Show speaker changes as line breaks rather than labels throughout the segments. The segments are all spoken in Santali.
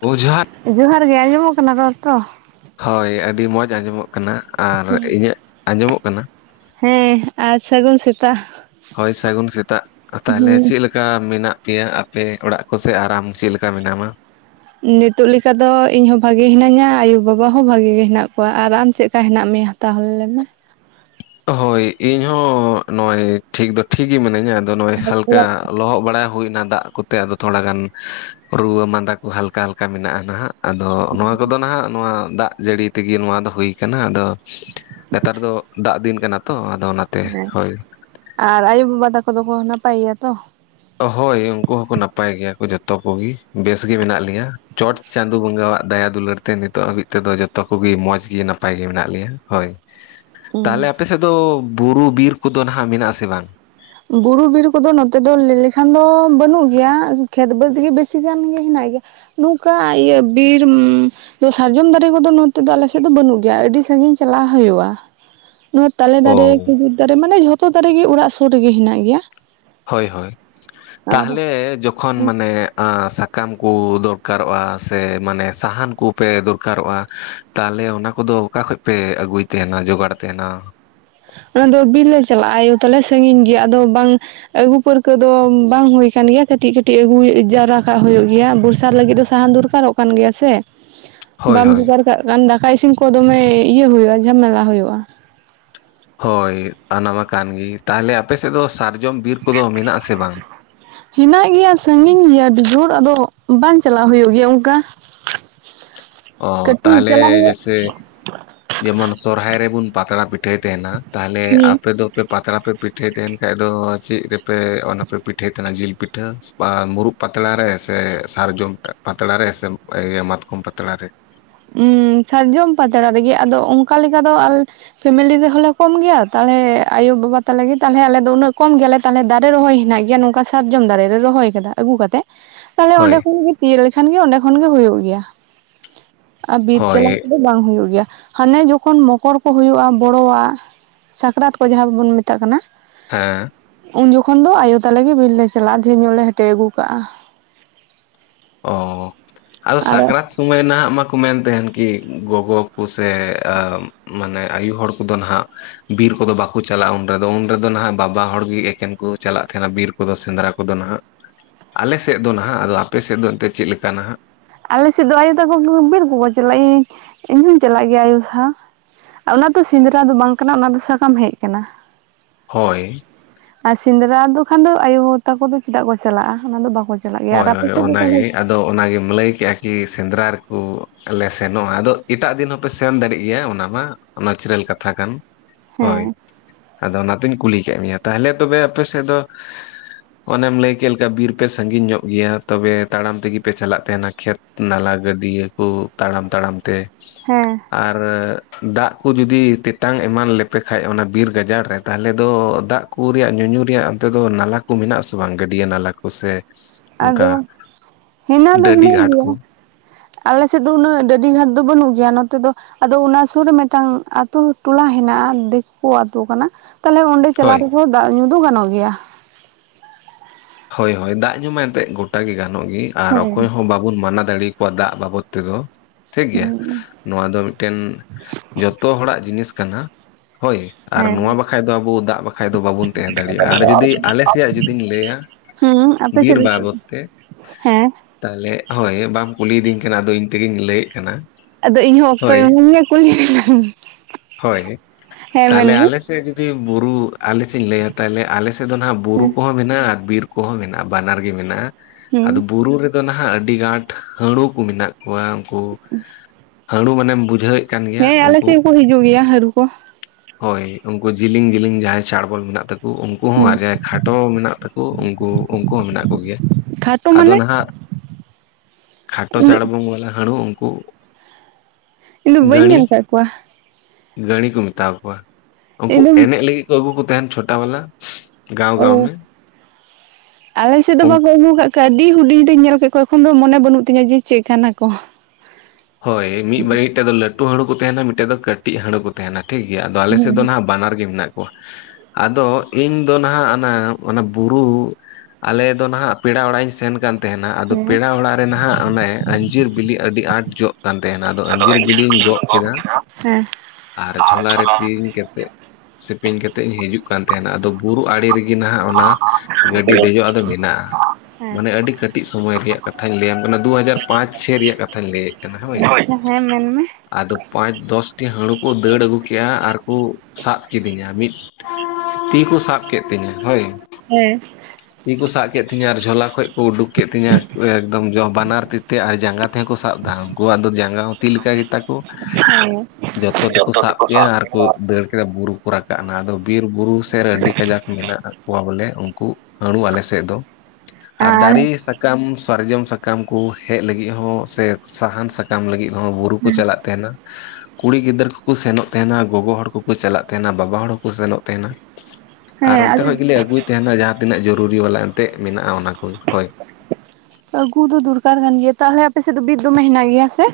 ᱚᱡᱷᱟ
ᱡᱚᱦᱟᱨ ᱜᱮ ᱟᱸᱡᱚ ᱢᱚᱜ ᱠᱟᱱᱟ ᱨᱚᱲ ᱛᱚ᱾
ᱦᱳᱭ ᱟᱹᱰᱤ ᱢᱚᱸᱡᱽ ᱟᱸᱡᱚ ᱢᱚᱜ ᱠᱟᱱᱟ ᱟᱨ ᱤᱧᱟᱹᱜ ᱟᱸᱡᱚ ᱢᱚᱜ ᱠᱟᱱᱟ᱾
ᱦᱮᱸ ᱟᱨ ᱥᱟᱹᱜᱩᱱ ᱥᱮᱛᱟᱜ᱾
ᱦᱳᱭ ᱥᱟᱹᱜᱩᱱ ᱥᱮᱛᱟᱜ ᱛᱟᱦᱞᱮ
ᱦᱩᱸ᱾
ᱪᱮᱫ ᱞᱮᱠᱟ? ᱪᱮᱫ ᱞᱮᱠᱟ ᱢᱮᱱᱟᱜ ᱯᱮᱭᱟ ᱟᱯᱮ ᱚᱲᱟᱜ ᱠᱚᱥᱮ ᱟᱨ ᱟᱢ ᱪᱮᱫ ᱞᱮᱠᱟ ᱢᱮᱱᱟ ᱢᱟ᱾
ᱱᱤᱛᱚᱜ ᱞᱮᱠᱟ ᱫᱚ ᱤᱧ ᱦᱚᱸ ᱵᱷᱟᱜᱮ ᱦᱤᱱᱟᱹᱧᱟ ᱟᱭᱳ ᱵᱟᱵᱟ ᱦᱚᱸ ᱵᱷᱟᱜᱮ ᱜᱮ ᱦᱮᱱᱟᱜ ᱠᱚᱣᱟ ᱟᱨ ᱟᱢ ᱪᱮᱫ? ᱠᱟ ᱦᱮᱱᱟᱜ ᱢᱮᱭᱟ ᱛᱟᱦᱚᱞᱮ ᱞᱟᱹᱭ ᱢᱮ?
ᱦᱳᱭ ᱤᱧ ᱦᱚᱸ ᱱᱚᱜᱼᱚᱭ ᱴᱷᱤᱠ ᱫᱚ ᱴᱷᱤᱠ ᱜᱮ ᱢᱤᱱᱟᱹᱧᱟ ᱟᱫᱚ ᱱᱚᱜᱼᱚᱭ ᱦᱟᱞᱠᱟ, ᱞᱚᱦᱚᱫ ᱵᱟᱲᱟ ᱦᱩᱭ ᱱᱟ ᱫᱟᱜ ᱠᱚᱛᱮ ᱟᱫᱚ ᱛᱷᱚᱲᱟ ᱜᱟᱱ ᱨᱩᱣᱟᱹ ᱢᱟᱸᱫᱟ ᱠᱚ ᱦᱟᱞᱠᱟ ᱦᱟᱞᱠᱟ ᱢᱮᱱᱟᱜᱼᱟ ᱱᱟᱦᱟᱜ᱾ ᱟᱫᱚ ᱱᱚᱣᱟ ᱠᱚᱫᱚ ᱱᱟᱦᱟᱜ ᱱᱚᱣᱟ ᱫᱟᱜ ᱡᱟᱹᱲᱤ ᱛᱮ ᱜᱮ ᱱᱚᱣᱟ ᱫᱚ ᱦᱩᱭ ᱠᱟᱱᱟ ᱟᱫᱚ, ᱱᱮᱛᱟᱨ ᱫᱚ ᱫᱟᱜ ᱫᱤᱱ ᱠᱟᱱᱟ ᱛᱚ ᱟᱫᱚ ᱚᱱᱟ,
ᱦᱮᱸ, ᱟᱨ ᱟᱭᱳ ᱵᱟᱵᱟ ᱛᱟᱠᱚ ᱫᱚ ᱠᱚ ᱱᱟᱯᱟᱭ ᱜᱮᱭᱟ ᱛᱚ᱾
ᱦᱳᱭ ᱩᱱᱠᱩ ᱦᱚᱸᱠᱚ ᱱᱟᱯᱟᱭ ᱜᱮᱭᱟ ᱠᱚ ᱡᱚᱛᱚ ᱠᱚᱜᱮ ᱵᱮᱥ ᱜᱮ ᱢᱮᱱᱟᱜ ᱞᱮᱭᱟ ᱪᱚᱴ, ᱪᱟᱸᱫᱳ ᱵᱚᱸᱜᱟ ᱣᱟᱜ ᱫᱟᱭᱟ ᱫᱩᱞᱟᱹᱲ ᱛᱮ ᱱᱤᱛᱚᱜ ᱦᱟᱹᱵᱤᱡ ᱛᱮ ᱫᱚ ᱡᱚᱛᱚ ᱠᱚ ᱜᱮ ᱢᱚᱸᱡᱽ ᱜᱮ ᱱᱟᱯᱟᱭ ᱜᱮ ᱢᱮᱱᱟᱜ ᱞᱮᱭᱟ ᱦᱳᱭ᱾
[inaudible]
ᱛᱟᱦᱞᱮ ᱟᱯᱮ ᱥᱮᱫ ᱫᱚ ᱵᱩᱨᱩ ᱵᱤᱨ ᱠᱚᱫᱚ ᱱᱟᱦᱟᱜ ᱢᱮᱱᱟᱜ ᱟᱥᱮ ᱵᱟᱝ?
ᱵᱩᱨᱩ ᱵᱤᱨ ᱠᱚᱫᱚ ᱱᱚᱛᱮ ᱫᱚ ᱞᱟᱹᱭ ᱞᱮᱠᱷᱟᱱ ᱫᱚ ᱵᱟᱹᱱᱩᱜ ᱜᱮᱭᱟ ᱠᱷᱮᱛ ᱵᱟᱹᱫᱽ ᱜᱮ ᱵᱮᱥᱤ ᱜᱟᱱ ᱜᱮ ᱦᱮᱱᱟᱜ ᱜᱮᱭᱟ᱾ ᱱᱚᱝᱠᱟ ᱤᱭᱟᱹ ᱵᱤᱨ, ᱥᱟᱨᱡᱚᱢ ᱫᱟᱨᱮ ᱠᱚᱫᱚ ᱱᱚᱛᱮ ᱫᱚ ᱟᱞᱮ ᱥᱮᱫ ᱫᱚ ᱵᱟᱹᱱᱩᱜ ᱜᱮᱭᱟ ᱟᱹᱰᱤ ᱥᱟᱸᱜᱤᱧ ᱪᱟᱞᱟᱣ ᱦᱳᱭᱳᱜᱼᱟ᱾ ᱛᱟᱞᱮ ᱫᱟᱨᱮ
ᱚ
ᱠᱷᱤᱡᱩᱨ ᱫᱟᱨᱮ ᱢᱟᱱᱮ ᱡᱷᱚᱛᱚ ᱫᱟᱨᱮ ᱜᱮ ᱚᱲᱟᱜ ᱥᱩᱨ ᱨᱮᱜᱮ ᱦᱮᱱᱟᱜ ᱜᱮᱭᱟ᱾
ᱦᱳᱭ ᱦᱳᱭ,
ᱟᱨ
ᱛᱟᱦᱟᱞᱮ ᱡᱚᱠᱷᱚᱱ ᱢᱟᱱᱮ, ᱥᱟᱠᱟᱢ ᱠᱚ ᱫᱚᱨᱠᱟᱨᱚᱜᱼᱟ ᱥᱮ ᱢᱟᱱᱮ ᱥᱟᱦᱟᱱ ᱠᱚᱯᱮ ᱫᱚᱨᱠᱟᱨᱚᱜᱼᱟ᱾ ᱛᱟᱦᱚᱞᱮ ᱚᱱᱟ ᱠᱚᱫᱚ ᱚᱠᱟ ᱠᱷᱚᱡ ᱯᱮ ᱟᱹᱜᱩᱭ ᱛᱟᱦᱮᱱᱟ ᱡᱚᱜᱟᱲ ᱛᱟᱦᱮᱱᱟ᱾
ᱚᱱᱟ ᱫᱚ ᱵᱤᱨ ᱞᱮ ᱪᱟᱞᱟᱜᱼᱟ ᱟᱭᱩ ᱛᱟᱞᱮ ᱥᱟᱹᱜᱤᱧ ᱜᱮᱭᱟ ᱟᱫᱚ ᱵᱟᱝ, ᱟᱹᱜᱩ ᱯᱟᱹᱨᱠᱟᱹ ᱫᱚ ᱵᱟᱝ ᱦᱩᱭ ᱠᱟᱱ ᱜᱮᱭᱟ ᱠᱟᱹᱴᱤᱡ ᱠᱟᱹᱴᱤᱡ ᱟᱹᱜᱩᱭ ᱡᱟᱣᱨᱟ ᱠᱟᱜ ᱦᱩᱭᱩᱜ ᱜᱮᱭᱟ ᱵᱚᱨᱥᱟ ᱞᱟᱹᱜᱤᱫ ᱫᱚ ᱥᱟᱦᱟᱱ ᱫᱚᱨᱠᱟᱨ, ᱫᱚᱨᱠᱟᱨᱟᱜ ᱠᱟᱱ ᱜᱮᱭᱟ ᱥᱮ?
ᱦᱳᱭ
ᱵᱟᱢ
ᱦᱳᱭ
ᱡᱚᱜᱟᱲ ᱠᱟᱜ ᱠᱷᱟᱱ ᱫᱟᱠᱟ ᱤᱥᱤᱱ ᱠᱚ ᱫᱚᱢᱮ ᱤᱭᱟᱹ ᱦᱩᱭᱩᱜᱼᱟ ᱡᱷᱟᱢᱮᱞᱟ ᱦᱩᱭᱩᱜᱼᱟ᱾
ᱦᱳᱭ ᱚᱱᱟ ᱢᱟ ᱠᱟᱱ ᱜᱮ ᱛᱟᱦᱚᱞᱮ ᱟᱯᱮ ᱥᱮᱫ ᱫᱚ ᱥᱟᱨᱡᱚᱢ ᱵᱤᱨ ᱠᱚᱫᱚ ᱢᱮᱱᱟᱜᱼᱟ ᱥᱮ ᱵᱟᱝ?
ᱦᱮᱱᱟᱜ ᱜᱮᱭᱟ ᱥᱟᱺᱜᱤᱧ ᱜᱮᱭᱟ ᱟᱹᱰᱤ ᱡᱳᱨ ᱟᱫᱚ ᱵᱟᱝ ᱪᱟᱞᱟᱜ ᱦᱩᱭᱩᱜ ᱜᱮᱭᱟ ᱚᱱᱠᱟ᱾ [unintelligible]
ᱚ
ᱠᱟᱹᱴᱤᱡ
ᱛᱟᱦᱚᱞᱮ
ᱪᱟᱞᱟᱜ ᱦᱩᱭᱩᱜ
ᱡᱮᱥᱮ ᱡᱮᱢᱚᱱ ᱥᱚᱨᱦᱟᱭ ᱨᱮᱵᱚᱱ ᱯᱟᱛᱲᱟ ᱯᱤᱴᱷᱟᱹᱭ ᱛᱟᱦᱮᱱᱟ᱾ ᱛᱟᱦᱚᱞᱮ
ᱦᱮᱸ
ᱟᱯᱮ ᱫᱚ? ᱟᱯᱮ ᱯᱟᱛᱲᱟ ᱯᱮ ᱯᱤᱴᱷᱟᱹᱭ ᱛᱟᱦᱮᱱ ᱠᱷᱟᱡ ᱫᱚ ᱪᱮᱫ ᱨᱮᱯᱮ ᱚᱱᱟ ᱯᱮ ᱯᱤᱴᱷᱟᱹᱭ ᱛᱟᱦᱮᱱᱟ ᱡᱤᱞ ᱯᱤᱴᱷᱟᱹ? ᱢᱩᱨᱩᱜ ᱯᱟᱛᱲᱟ ᱨᱮ ᱥᱮ ᱥᱟᱨᱡᱚᱢ ᱯᱟᱛᱲᱟ ᱨᱮ ᱥᱮ ᱤᱭᱟᱹ ᱢᱟᱛᱠᱚᱢ ᱯᱟᱛᱲᱟ ᱨᱮ?
ᱩ ᱥᱟᱨᱡᱚᱢ ᱯᱟᱛᱲᱟ ᱨᱮᱜᱮ ᱟᱫᱚ ᱚᱱᱠᱟ ᱞᱮᱠᱟ ᱫᱚ ᱟᱞ, ᱯᱷᱮᱢᱮᱞᱤ ᱨᱮᱦᱚ ᱞᱮ ᱠᱚᱢ ᱜᱮᱭᱟ ᱛᱟᱞᱦᱮ ᱟᱭᱩ ᱵᱟᱵᱟ ᱛᱟᱞᱮ ᱜᱮ ᱛᱟᱞᱦᱮ ᱟᱞᱮ ᱫᱚ ᱩᱱᱟᱹᱜ ᱠᱚᱢ ᱜᱮᱭᱟᱞᱮ᱾ ᱛᱟᱦᱚᱞᱮ ᱫᱟᱨᱮ ᱨᱚᱦᱚᱭ ᱦᱮᱱᱟᱜ ᱜᱮᱭᱟ ᱱᱚᱝᱠᱟ ᱥᱟᱨᱡᱚᱢ ᱫᱟᱨᱮ ᱨᱮ ᱨᱚᱦᱚᱭ ᱠᱟᱫᱟ ᱟᱹᱜᱩ ᱠᱟᱛᱮᱫ᱾ ᱛᱟᱦᱚᱞᱮ
ᱦᱳᱭ
ᱚᱸᱰᱮ ᱠᱷᱚᱱ ᱜᱮ ᱛᱤᱭᱳᱜ ᱞᱮᱠᱷᱟᱱ ᱜᱮ ᱚᱸᱰᱮ ᱠᱷᱚᱱ ᱜᱮ ᱦᱩᱭᱩᱜ ᱜᱮᱭᱟ᱾ ᱟᱨ ᱵᱤᱨ
ᱦᱳᱭ
ᱪᱟᱞᱟ ᱠᱚᱫᱚ ᱵᱟᱝ ᱦᱩᱭᱩᱜ ᱜᱮᱭᱟ ᱦᱟᱱᱮ ᱡᱚᱠᱷᱚᱱ ᱢᱚᱠᱚᱨ ᱠᱚ ᱦᱩᱭᱩᱜᱼᱟ ᱵᱚᱲᱚᱣᱟᱜ᱾ ᱥᱟᱠᱨᱟᱛ ᱠᱚ ᱡᱟᱦᱟᱸ ᱵᱚᱱ ᱢᱮᱛᱟᱜ ᱠᱟᱱᱟ᱾
ᱦᱮᱸ,
ᱩᱱ ᱡᱚᱠᱷᱚᱱ ᱫᱚ ᱟᱭᱳ ᱛᱟᱞᱮ ᱜᱮ ᱵᱤᱨ ᱞᱮ ᱪᱟᱞᱟᱜᱼᱟ ᱰᱷᱮᱨ ᱧᱚᱜ ᱞᱮ ᱦᱮᱴᱮᱡ ᱟᱹᱜᱩ ᱠᱟᱜᱼᱟ᱾
ᱚ ᱟᱫᱚ
ᱟᱨ
ᱥᱟᱠᱨᱟᱛ, ᱥᱚᱢᱚᱭ ᱱᱟᱦᱟᱜ ᱢᱟᱠᱚ ᱢᱮᱱ ᱛᱟᱦᱮᱱ ᱠᱤ ᱜᱚᱜᱚ ᱠᱚ ᱥᱮ? ᱢᱟᱱᱮ ᱟᱭᱩ ᱦᱚᱲ ᱠᱚᱫᱚ ᱱᱟᱦᱟᱜ, ᱵᱤᱨ ᱠᱚᱫᱚ ᱵᱟᱠᱚ ᱪᱟᱞᱟᱜᱼᱟ ᱩᱱ ᱨᱮᱫᱚ ᱩᱱ ᱨᱮᱫᱚ ᱱᱟᱦᱟᱜ ᱵᱟᱵᱟ ᱦᱚᱲᱜᱮ ᱮᱠᱮᱱ ᱠᱚ ᱪᱟᱞᱟᱜ ᱛᱟᱦᱮᱱᱟ ᱵᱤᱨ ᱠᱚᱫᱚ ᱥᱮᱸᱫᱽᱨᱟ ᱠᱚᱫᱚ ᱱᱟᱦᱟᱜ ᱟᱞᱮ ᱥᱮᱫ ᱫᱚ ᱱᱟᱦᱟᱜ ᱟᱫᱚ ᱟᱯᱮ ᱥᱮᱫ ᱫᱚ ᱮᱱᱛᱮᱫ ᱪᱮᱫ ᱞᱮᱠᱟ ᱱᱟᱦᱟᱜ,
ᱟᱞᱮ ᱥᱮᱫ ᱫᱚ ᱟᱭᱳ ᱛᱟᱠᱚ ᱜᱮ ᱵᱤᱨ ᱠᱚᱠᱚ ᱪᱟᱞᱟᱜ ᱜᱮᱭᱟ ᱤᱧ ᱦᱚᱧ ᱪᱟᱞᱟᱜ ᱜᱮᱭᱟ ᱟᱭᱳᱥᱟᱣ᱾ ᱚᱱᱟ ᱫᱚ ᱥᱮᱸᱫᱽᱨᱟ ᱫᱚ ᱵᱟᱝ ᱠᱟᱱᱟ ᱚᱱᱟ ᱫᱚ ᱥᱟᱠᱟᱢ ᱦᱮᱡ ᱟᱠᱟᱱᱟ᱾
ᱦᱳᱭ,
ᱟᱨ ᱥᱮᱸᱫᱽᱨᱟ ᱫᱚ ᱠᱷᱟᱱ ᱫᱚ ᱟᱭᱳ ᱛᱟᱠᱚᱫᱚ ᱪᱮᱫᱟᱜ ᱠᱚ ᱪᱟᱞᱟᱜᱼᱟ ᱚᱱᱟ ᱫᱚ ᱵᱟᱠᱚ ᱪᱟᱞᱟᱜ ᱜᱮᱭᱟ ᱟᱨ
ᱦᱳᱭ
ᱟᱯᱮ
ᱦᱳᱭ
ᱥᱮᱫ ᱫᱚ ᱛᱟᱦᱚᱞᱮ,
ᱚᱱᱟᱜᱮ ᱟᱫᱚ ᱚᱱᱟᱜᱮᱢ ᱞᱟᱹᱭ ᱠᱮᱫᱟ ᱠᱤ ᱥᱮᱸᱫᱽᱨᱟ ᱨᱮᱠᱚ ᱞᱮ ᱥᱮᱱᱚᱜᱼᱟ ᱟᱫᱚ ᱮᱴᱟᱜ ᱫᱤᱱ ᱦᱚᱸᱯᱮ ᱥᱮᱱ ᱫᱟᱲᱮᱭᱟᱜ ᱜᱮᱭᱟ ᱚᱱᱟ ᱢᱟ᱾ ᱱᱮᱪᱟᱨᱮᱞ ᱠᱟᱛᱷᱟ ᱠᱟᱱ ᱦᱳᱭ᱾
ᱦᱮᱸ
ᱟᱫᱚ ᱚᱱᱟᱛᱤᱧ ᱠᱩᱞᱤ ᱠᱮᱫ ᱢᱮᱭᱟ ᱛᱟᱦᱚᱞᱮ ᱛᱚᱵᱮ ᱟᱯᱮ ᱥᱮᱫ ᱫᱚ ᱚᱱᱮᱢ ᱞᱟᱹᱭ ᱠᱮᱫ ᱞᱮᱠᱟ ᱵᱤᱨ ᱯᱮ ᱥᱮᱫ, ᱥᱟᱺᱜᱤᱧ ᱧᱚᱜ ᱜᱮᱭᱟ ᱛᱚᱵᱮ ᱛᱟᱲᱟᱢ ᱛᱮᱜᱮ ᱯᱮ ᱪᱟᱞᱟᱜ ᱛᱟᱦᱮᱱᱟ ᱠᱷᱮᱛ ᱱᱟᱞᱟ ᱜᱟᱹᱰᱤᱭᱟᱹ ᱠᱚ, ᱛᱟᱲᱟᱢ ᱛᱟᱲᱟᱢ ᱛᱮ᱾
ᱦᱮᱸ,
ᱟᱨ ᱫᱟᱜᱽ ᱠᱚ ᱡᱩᱫᱤ ᱛᱮᱛᱟᱝ ᱮᱢᱟᱱ ᱞᱮᱯᱮ ᱠᱷᱟᱭ ᱚᱱᱟ ᱵᱤᱨ ᱜᱟᱡᱟᱲ ᱨᱮ ᱛᱟᱦᱚᱞᱮ ᱫᱚ ᱫᱟᱜᱽ, ᱠᱩ ᱨᱮᱭᱟᱜ ᱧᱩᱧᱩ ᱨᱮᱭᱟᱜ ᱚᱱᱛᱮ ᱫᱚ ᱱᱟᱞᱟ ᱠᱚ ᱢᱮᱱᱟᱜᱼᱟ ᱥᱮ ᱵᱟᱝ ᱜᱟᱹᱰᱭᱟᱹ ᱱᱟᱞᱟ ᱠᱚ ᱥᱮ
ᱟᱫᱚ
ᱚᱱᱠᱟ
ᱦᱮᱱᱟᱜ ᱫᱚ
ᱰᱟᱹᱰᱤ
ᱦᱮᱱᱟᱜ
ᱜᱷᱟᱴ
ᱜᱮᱭᱟ᱾
ᱠᱚ
ᱟᱞᱮ ᱥᱮᱫ ᱫᱚ ᱩᱱᱟᱹᱜ ᱰᱟᱹᱰᱤ ᱜᱷᱟᱴ ᱫᱚ ᱵᱟᱹᱱᱩᱜ ᱜᱮᱭᱟ ᱱᱚᱛᱮ ᱫᱚ, ᱟᱫᱚ ᱚᱱᱟ ᱥᱩᱨ ᱨᱮ ᱢᱤᱫᱴᱟᱝ ᱟᱛᱳ ᱴᱚᱞᱟ ᱦᱮᱱᱟᱜᱼᱟ ᱫᱤᱠᱩ ᱟᱛᱳ ᱠᱟᱱᱟ ᱛᱟᱦᱞᱮ ᱚᱸᱰᱮ ᱪᱟᱞᱟᱣ
ᱦᱳᱭ
ᱨᱮᱦᱚᱸ ᱫᱟᱜᱽ ᱧᱩ ᱫᱚ ᱜᱟᱱᱚᱜ ᱜᱮᱭᱟ᱾
ᱦᱳᱭ ᱦᱳᱭ ᱫᱟᱜᱽ ᱧᱩ ᱢᱟ ᱮᱱᱛᱮᱫ ᱜᱚᱴᱟ ᱜᱮ ᱜᱟᱱᱚᱜ ᱜᱮ ᱟᱨ
ᱦᱮᱸ
ᱚᱠᱚᱭ ᱦᱚᱸ ᱵᱟᱵᱚᱱ ᱢᱟᱱᱟ ᱫᱟᱲᱮᱭᱟᱠᱚ, ᱣᱟᱜ ᱫᱟᱜᱽ ᱵᱟᱵᱚᱫ ᱛᱮᱫᱚ ᱴᱷᱤᱠ ᱜᱮᱭᱟ᱾
ᱦᱩᱸ
ᱱᱚᱣᱟ ᱫᱚ ᱢᱤᱫᱴᱮᱱ ᱡᱚᱛᱚ ᱦᱚᱲᱟᱜ ᱡᱤᱱᱤᱥ ᱠᱟᱱᱟ ᱦᱳᱭ, ᱟᱨ ᱱᱚᱣᱟ
ᱦᱮᱸ
ᱵᱟᱠᱷᱟᱡ ᱫᱚ ᱟᱵᱚ ᱫᱟᱜᱽ ᱵᱟᱠᱷᱟᱡ ᱫᱚ ᱵᱟᱵᱚᱱ ᱛᱟᱦᱮᱸ ᱫᱟᱲᱮᱭᱟᱜᱼᱟ ᱟᱨ ᱡᱩᱫᱤ ᱟᱞᱮ ᱥᱮᱭᱟᱜ ᱡᱩᱫᱤᱧ ᱞᱟᱹᱭᱟ,
ᱦᱩᱸ ᱟᱯᱮ
ᱵᱤᱨ
ᱥᱮᱫ ᱫᱚ ᱪᱮᱫ
ᱵᱟᱵᱚᱫ ᱛᱮ
ᱞᱮᱠᱟ ᱦᱮᱸ,
ᱛᱟᱦᱚᱞᱮ ᱦᱳᱭ ᱵᱟᱢ ᱠᱩᱞᱤᱭᱤᱫᱤᱧ ᱠᱟᱱᱟ ᱟᱫᱚ ᱤᱧ ᱛᱮᱜᱤᱧ ᱞᱟᱹᱭᱮᱫ ᱠᱟᱱᱟ᱾
ᱟᱫᱚ ᱤᱧᱦᱚᱸ ᱚᱠᱛᱚᱭ
ᱦᱳᱭ
ᱤᱢᱟᱹᱧ ᱢᱮ ᱠᱩᱞᱤᱱᱟ,
ᱦᱳᱭ ᱛᱟᱦᱞᱮ ᱟᱞᱮ ᱥᱮᱫ ᱡᱩᱫᱤ ᱵᱩᱨᱩ ᱟᱞᱮ ᱥᱮᱫ ᱤᱧ ᱞᱟᱹᱭᱟ ᱛᱟᱦᱞᱮ ᱟᱞᱮ ᱥᱮᱫ ᱫᱚ ᱱᱟᱦᱟᱜ, ᱵᱩᱨᱩ
ᱦᱮᱸ
ᱠᱚᱦᱚᱸ ᱢᱮᱱᱟᱜᱼᱟ ᱵᱤᱨ ᱠᱚ ᱦᱚᱸ ᱢᱮᱱᱟᱜᱼᱟ ᱵᱟᱱᱟᱨ ᱜᱮ ᱢᱮᱱᱟᱜᱼᱟ
ᱦᱩᱸ
ᱟᱫᱚ ᱵᱩᱨᱩ ᱨᱮ, ᱫᱚ ᱱᱟᱦᱟᱜ ᱟᱹᱰᱤ ᱜᱟᱴ ᱦᱟᱹᱲᱩ ᱠᱚ ᱢᱮᱱᱟᱜ ᱠᱚᱣᱟ ᱩᱱᱠᱩ ᱦᱟᱹᱲᱩ ᱢᱟᱱᱮᱢ ᱵᱩᱡᱷᱟᱹᱣ
ᱦᱮᱸ ᱟᱞᱮ ᱥᱮᱫ ᱦᱚ ᱠᱚ ᱦᱤᱡᱩᱜ ᱜᱮᱭᱟ ᱦᱟᱹᱲᱩ ᱠᱚ᱾
ᱦᱳᱭ ᱩᱱᱠᱩ ᱡᱤᱞᱤᱝ ᱡᱮᱞᱤᱝ ᱡᱟᱦᱟᱸᱭ ᱪᱟᱲᱵᱚᱞ ᱢᱮᱱᱟᱜ ᱛᱟᱠᱚ ᱩᱱᱠᱩ ᱦᱚᱸ
ᱦᱩᱸ
ᱟᱨᱟᱭ ᱠᱷᱟᱴ ᱴᱚ ᱢᱮᱱᱟᱜ ᱛᱟᱠᱚ ᱩᱱᱠᱩ ᱩᱱᱠᱩ ᱦᱚᱸ ᱢᱮᱱᱟᱜ ᱠᱚᱜᱮ ᱭᱟ
ᱠᱷᱟᱴᱚ
ᱟᱫᱚ
ᱢᱟᱱᱮ
ᱱᱟᱦᱟᱜ, ᱠᱷᱟᱴᱚ ᱪᱟᱲ ᱵᱚᱝ ᱣᱟᱞᱟ ᱦᱟᱹᱲᱩ ᱩᱱᱠᱩ
ᱤᱧ ᱫᱚ ᱵᱟᱹᱧ
ᱜᱟᱹᱲᱤ
ᱧᱮᱞ ᱠᱟᱜ ᱠᱚᱣᱟ᱾
ᱜᱟᱹᱲᱤ ᱠᱚ ᱢᱮᱛᱟᱮ ᱠᱚᱣᱟ ᱩᱱᱠᱩ
ᱮᱠᱫᱚᱢ
ᱮᱱᱮᱡ ᱞᱟᱹᱜᱤᱫ ᱠᱚ ᱟᱹᱜᱩ ᱠᱚ ᱛᱟᱦᱮᱱ ᱪᱷᱳᱴᱟ ᱣᱟᱞᱟ, ᱜᱟᱶ ᱜᱟᱶ ᱢᱮ
[inaudible] ᱟᱞᱮ ᱥᱮᱫ ᱫᱚ ᱵᱟᱠᱚ ᱟᱹᱜᱩ ᱟᱠᱟᱫ ᱠᱚᱣᱟ ᱟᱹᱰᱤ ᱦᱩᱰᱤᱧ ᱨᱤᱧ ᱧᱮᱞ ᱟᱠᱟᱫ ᱠᱚᱣᱟ ᱮᱠᱷᱚᱱ ᱫᱚ ᱢᱚᱱᱮ ᱵᱟᱹᱱᱩᱜ ᱛᱤᱧᱟᱹ ᱡᱮ ᱪᱮᱫ ᱠᱟᱱᱟ ᱠᱚ,
ᱦᱳᱭ ᱢᱤᱫ ᱵᱟᱨ ᱢᱤᱫ ᱴᱮᱡ ᱫᱚ ᱞᱟᱹᱴᱩ ᱦᱟᱹᱲᱩ ᱠᱚ ᱛᱟᱦᱮᱱᱟ ᱢᱤᱫ ᱴᱮᱡ ᱫᱚ ᱠᱟᱹᱴᱤᱡ ᱦᱟᱹᱲᱩ ᱠᱚ ᱛᱟᱦᱮᱱᱟ ᱴᱷᱤᱠ ᱜᱮᱭᱟ ᱟᱫᱚ ᱟᱞᱮ ᱥᱮᱫ ᱫᱚ
ᱦᱮᱸ
ᱱᱟᱦᱟᱜ, ᱵᱟᱱᱟᱨ ᱜᱮ ᱢᱮᱱᱟᱜ ᱠᱚᱣᱟ, ᱟᱫᱚ ᱤᱧ ᱫᱚ ᱱᱟᱦᱟᱜ ᱚᱱᱟ ᱚᱱᱟ ᱵᱩᱨᱩ ᱟᱞᱮ ᱫᱚ ᱱᱟᱦᱟᱜ ᱯᱮᱲᱟ ᱚᱲᱟᱜ ᱤᱧ ᱥᱮᱱ ᱠᱟᱱ ᱛᱟᱦᱮᱸ ᱱᱟ ᱟᱫᱚ
ᱦᱮᱸ
ᱯᱮᱲᱟ ᱚᱲᱟᱜ ᱨᱮ ᱱᱟᱦᱟᱜ ᱚᱱᱮ ᱟᱧᱡᱤᱨ ᱵᱤᱞᱤ ᱟᱹᱰᱤ ᱟᱸᱴ ᱡᱚᱜ ᱠᱟᱱ ᱛᱟᱦᱮᱸᱱᱟ ᱟᱫᱚ ᱟᱧᱡᱤᱨ ᱵᱤᱞᱤᱧ ᱜᱚᱜ ᱠᱮᱫᱟ ᱟᱨ ᱡᱷᱚᱞᱟ ᱨᱮ ᱛᱮᱣᱤᱧ ᱠᱟᱛᱮᱫ, ᱥᱮᱯᱤᱧ ᱠᱟᱛᱮᱜ ᱤᱧ ᱦᱤᱡᱩᱜ ᱠᱟᱱ ᱛᱟᱦᱮᱸᱱᱟ ᱟᱫᱚ ᱵᱩᱨᱩ ᱟᱲᱮ ᱨᱮ ᱜᱮ, ᱜᱮ ᱱᱟᱦᱟᱜ ᱚᱱᱟ ᱜᱟᱹᱰᱤ ᱫᱮᱡᱚᱜ ᱼᱟ ᱫᱚ ᱢᱮᱱᱟᱜᱼᱟ᱾
ᱦᱮᱸ
ᱢᱟᱱᱮ ᱟᱹᱰᱤ ᱠᱟᱹᱴᱤᱡ ᱥᱚᱢᱳᱭ ᱨᱮᱭᱟᱜ ᱠᱟᱛᱷᱟᱧ ᱞᱟᱹᱭ ᱟᱢ ᱠᱟᱱᱟ ᱫᱩ ᱦᱟᱡᱟᱨ ᱯᱟᱸᱪ ᱪᱷᱮ ᱨᱮᱭᱟᱜ ᱠᱟᱛᱷᱟᱧ ᱞᱟᱹᱭᱮᱫ,
ᱦᱳᱭ, ᱟᱪᱪᱷᱟ ᱦᱮᱸ ᱢᱮᱱ ᱢᱮ᱾
ᱟᱫᱚ ᱯᱟᱸᱪ ᱫᱚᱥ ᱴᱤ ᱦᱟᱹᱲᱩ ᱠᱚ ᱫᱟᱹᱲ ᱟᱹᱜᱩ ᱠᱮᱜᱼᱟ, ᱟᱨ ᱠᱚ ᱥᱟᱵ ᱠᱤᱫᱤ ᱧᱟ ᱢᱤᱫ ᱛᱤ ᱠᱚ ᱥᱟᱵ ᱠᱮᱫ ᱛᱤᱧᱟᱹ ᱦᱳᱭ,
ᱦᱮᱸ᱾
ᱛᱤ ᱠᱚ ᱥᱟᱵ ᱠᱮᱫ ᱛᱤᱧᱟᱹ ᱟᱨ ᱡᱷᱚᱞᱟ ᱠᱷᱚᱱᱚᱡ ᱠᱚ ᱩᱰᱩᱠ ᱠᱮᱫ ᱛᱤᱧᱟᱹ ᱮᱠᱫᱚᱢ ᱡᱚ ᱵᱟᱱᱟᱨ ᱛᱤ ᱛᱮ ᱟᱨ ᱡᱟᱸᱜᱟ ᱛᱮᱦᱚᱸ ᱠᱚ ᱥᱟᱵ ᱫᱟ᱾ ᱠᱚᱣᱟ ᱫᱚ ᱡᱟᱸ ᱜᱟ ᱦᱚᱸ ᱛᱤ ᱞᱮᱠᱟ ᱜᱮ ᱛᱟ ᱠᱚ,
ᱦᱮᱸ
ᱡᱚᱛᱚ ᱛᱮᱠᱚ ᱥᱟᱵ ᱠᱮᱜᱼᱟ ᱟᱨ ᱠᱚ ᱫᱟᱹᱲ ᱠᱮᱫᱟ ᱵᱩᱨᱩ ᱨᱟᱠᱟᱵ ᱮᱱᱟ ᱟᱫᱚ ᱵᱤᱨ ᱵᱩᱨᱩ ᱥᱮᱫ ᱨᱮ ᱟᱹᱰᱤ ᱠᱟᱡᱟᱠ ᱢᱮᱱᱟᱜ ᱠᱚᱣᱟ ᱵᱚᱞᱮ ᱩᱱᱠᱩ ᱦᱟᱺᱲᱩ ᱟᱞᱮ ᱥᱮᱫ ᱫᱚ, ᱟᱨ ᱫᱟᱨᱮ ᱥᱟᱠᱟᱢ ᱥᱟᱨᱡᱚᱢ ᱥᱟᱠᱟᱢ ᱠᱩ ᱦᱮᱡ ᱞᱟᱹᱜᱤᱫ ᱦᱚᱸ ᱥᱮ ᱥᱟᱦᱟᱱ ᱥᱟ ᱠᱟᱢ ᱞᱟᱹᱜᱤᱫ ᱦᱚᱸ ᱵᱩᱨᱩ ᱠᱚ
ᱦᱮᱸ
ᱪᱟᱞᱟᱜ ᱛᱟᱦᱮᱱᱟ, ᱠᱩᱲᱤ ᱜᱤᱫᱟᱹᱨ ᱠᱩ ᱠᱩ ᱥᱮᱱᱚᱜ ᱛᱟᱸᱦᱮᱱᱟ ᱜᱚ ᱜᱚ ᱦᱚᱲ ᱠᱩ ᱠᱩ ᱪᱟᱞᱟᱜ ᱛᱟᱸᱦᱮᱱᱟ ᱵᱟᱵᱟ ᱦᱚᱲ ᱦᱚᱸᱠᱚ ᱥᱮᱱᱚᱜ ᱛᱟᱸᱦᱮᱱᱟ᱾
[unintelligible]
ᱟᱨ ᱚᱱᱛᱮ
ᱟᱫᱚ
ᱠᱷᱚᱱᱚᱡ ᱜᱮᱞᱮ ᱟᱹᱜᱩᱭ ᱛᱟᱸᱦᱮᱱᱟ ᱡᱟᱦᱟᱸ ᱛᱤᱱᱟᱹᱜ ᱡᱩᱨᱤ ᱵᱟᱞᱟ ᱮᱱᱛᱮᱜ ᱢᱮᱱᱟᱜᱼᱟ ᱚᱱᱟ ᱠᱚ ᱦᱳᱭ᱾
ᱟᱹᱜᱩ ᱫᱚ ᱫᱚᱨ ᱠᱟᱨ ᱠᱟᱱ ᱜᱮᱭᱟ ᱛᱟᱦᱞᱮ ᱟᱯᱮ ᱥᱮᱫ ᱫᱚ ᱵᱤᱨ ᱫᱚᱢᱮ ᱦᱮᱸᱱᱟᱜ ᱜᱮᱭᱟ ᱥᱮ?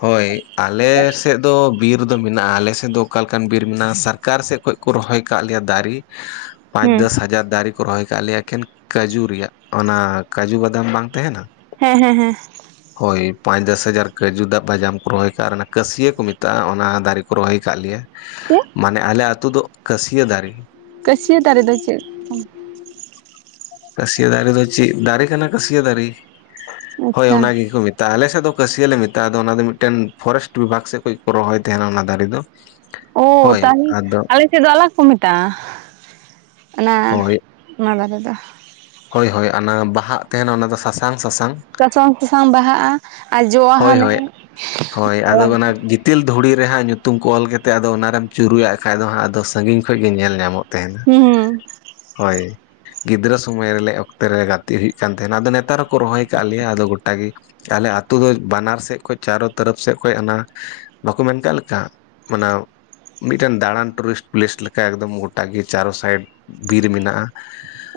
ᱦᱳᱭ ᱟᱞᱮ ᱥᱮᱫ ᱫᱚ ᱵᱤᱨ ᱫᱚ ᱢᱮᱱᱟᱜᱼᱟ, ᱟᱞᱮ ᱥᱮᱫ ᱫᱚ ᱚᱠᱟ ᱞᱮᱠᱟᱱ ᱵᱤᱨ ᱢᱮᱱᱟᱜᱼᱟ ᱥᱟᱨ ᱠᱟᱨ ᱥᱮᱫ ᱠᱷᱚᱡ ᱠᱚ ᱨᱚᱦᱚᱭ ᱟᱠᱟᱫ ᱞᱮᱭᱟ ᱫᱟᱨᱮ,
[inaudible]
ᱯᱟᱸᱪ ᱫᱚᱥ ᱦᱟᱡᱟᱨ ᱫᱟᱨᱮ ᱠᱚ ᱨᱚᱦᱚᱭ ᱟᱠᱟᱜ ᱞᱮᱭᱟ ᱮᱠᱷᱮᱱ ᱠᱟᱹᱡᱩ ᱨᱮᱭᱟᱜ ᱚᱱᱟ ᱠᱟᱹᱡᱩ ᱵᱟᱫᱟᱢ ᱵᱟᱝ ᱛᱟᱸᱦᱮᱱᱟ?
ᱦᱮᱸ ᱦᱮᱸ ᱦᱮᱸ᱾
ᱦᱳᱭ ᱯᱟᱸᱪ ᱫᱚᱥ ᱦᱟᱡᱟᱨ ᱠᱟᱡᱩ ᱫᱟ ᱵᱟᱡᱟᱢ ᱠᱚ ᱨᱚᱦᱚᱭ ᱟᱠᱟᱜᱼᱟ ᱚᱱᱟ ᱠᱟᱹᱥᱭᱟᱹ ᱠᱚ ᱢᱮᱛᱟᱜᱼᱟ, ᱚᱱᱟ ᱫᱟᱨᱮ ᱠᱚ ᱨᱚᱦᱚᱭ ᱟᱠᱟᱜ ᱞᱮᱭᱟ᱾
ᱪᱮᱫ
ᱢᱟᱱᱮ ᱟᱞᱮ ᱟᱛᱩ ᱫᱚ ᱠᱟᱹᱥᱭᱟᱹ ᱫᱟᱨᱮ
ᱠᱟᱹᱥᱭᱟᱹ ᱫᱟᱨᱮ ᱫᱚ ᱪᱮᱫ?
ᱠᱟᱹᱥᱭᱟᱹ ᱫᱟᱨᱮ ᱫᱚ ᱪᱮᱫ ᱫᱟᱨᱮ ᱠᱟᱱᱟ ᱠᱟᱹᱥᱭᱟᱹ ᱫᱟᱨᱮ? ᱦᱳᱭ
ᱟᱪᱪᱷᱟ
ᱚᱱᱟ ᱜᱮᱠᱚ ᱢᱮ ᱛᱟ ᱟᱞᱮ ᱥᱮᱫ ᱫᱚ ᱠᱟᱹᱥᱤᱭᱟᱹ ᱞᱮ ᱢᱮᱛᱟᱜᱼᱟ ᱟᱫᱚ ᱚᱱᱟ ᱫᱚ ᱢᱤᱫ ᱴᱮᱱ ᱯᱷᱚᱨᱮᱥᱴ ᱵᱤᱵᱷᱟᱜᱽ ᱥᱮᱫ ᱠᱷᱚᱱ ᱠᱚ ᱨᱚᱦᱚᱭ ᱛᱟᱸᱦᱮᱱᱟ ᱚᱱᱟ ᱫᱟᱨᱮ ᱫᱚ᱾
ᱚ
ᱦᱳᱭ
ᱛᱟᱦᱞᱮ
ᱟᱫᱚ
ᱟᱞᱮ ᱥᱮᱫ ᱫᱚ ᱟᱞᱟᱜᱽ ᱠᱚ ᱢᱮᱛᱟᱜᱼᱟ, ᱚᱱᱟ
ᱦᱳᱭ
ᱚᱱᱟ ᱫᱟᱨᱮ ᱫᱚ
ᱦᱳᱭ ᱦᱳᱭ ᱚᱱᱟ ᱵᱟᱦᱟᱜ ᱛᱟᱸᱦᱮᱜ ᱱᱟ ᱚᱱᱟ ᱫᱚ ᱥᱟᱥᱟᱝ ᱥᱟᱥᱟᱝ
ᱥᱟᱥᱟᱝ ᱥᱟᱥᱟᱝ ᱵᱟᱦᱟᱜᱼᱟ ᱟᱨ ᱡᱚᱜᱼᱟ
ᱦᱳᱭ
ᱦᱟᱱᱮ ᱟᱞᱟᱜ ᱜᱮ᱾
ᱜᱛᱤᱞ ᱫᱷᱩᱲᱤ ᱨᱮ ᱦᱟᱸᱜ ᱧᱩᱛᱩᱢ ᱠᱚ ᱚᱞ ᱠᱟᱛᱮᱫ ᱟᱫᱚ ᱚᱱᱟᱨᱮᱢ ᱪᱩᱨᱩᱡᱟᱜ ᱠᱷᱟᱡ ᱫᱚ ᱦᱟᱸᱜ ᱟᱫᱚ ᱥᱟᱺᱜᱤᱧ ᱠᱷᱚᱡ ᱜᱮ ᱧᱮᱞ ᱧᱟᱢᱚᱜᱼᱼ ᱛᱟᱸᱦᱮᱱᱟ
ᱦᱩᱸ ᱦᱩᱸ
ᱦᱳᱭ᱾ ᱜᱤᱫᱽᱨᱟᱹ ᱥᱚᱢᱚᱭ ᱨᱮᱞᱮ ᱚᱠᱛᱮ ᱨᱮ ᱜᱟᱛᱮᱜ ᱦᱩᱭᱩᱜ ᱠᱟᱱ ᱛᱟᱦᱮᱱᱟ ᱟᱫᱚ ᱱᱮᱛᱟᱨ ᱦᱚᱸᱠᱚ ᱨᱚᱦᱚᱭ ᱟᱠᱟᱫ ᱞᱮᱭᱟ᱾ ᱟᱫᱚ ᱜᱚᱴᱟ ᱜᱤ ᱟᱞᱮ ᱟ ᱛᱳ ᱫᱚ ᱵᱟᱱᱟᱨ ᱥᱮᱫ ᱠᱷᱚᱡ ᱪᱟᱨᱳ ᱛᱚᱨᱚᱯ ᱥᱮᱫ ᱠᱷᱚᱡ ᱚᱱᱟ ᱵᱟᱠᱚ ᱢᱮᱱ ᱠᱟᱜ ᱞᱮᱠᱟ ᱚᱱᱟ ᱢᱤᱫᱴᱟᱱ ᱫᱟᱬᱟᱱ ᱴᱩᱨᱤᱥᱴ ᱯᱞᱮᱥ ᱞᱮᱠᱟ ᱮᱠᱫᱚᱢ ᱜᱚᱴᱟ ᱜᱮ ᱪᱟᱨᱳ ᱥᱟᱭᱤᱰ ᱵᱤᱨ ᱢᱮᱱᱟᱜᱼᱟ,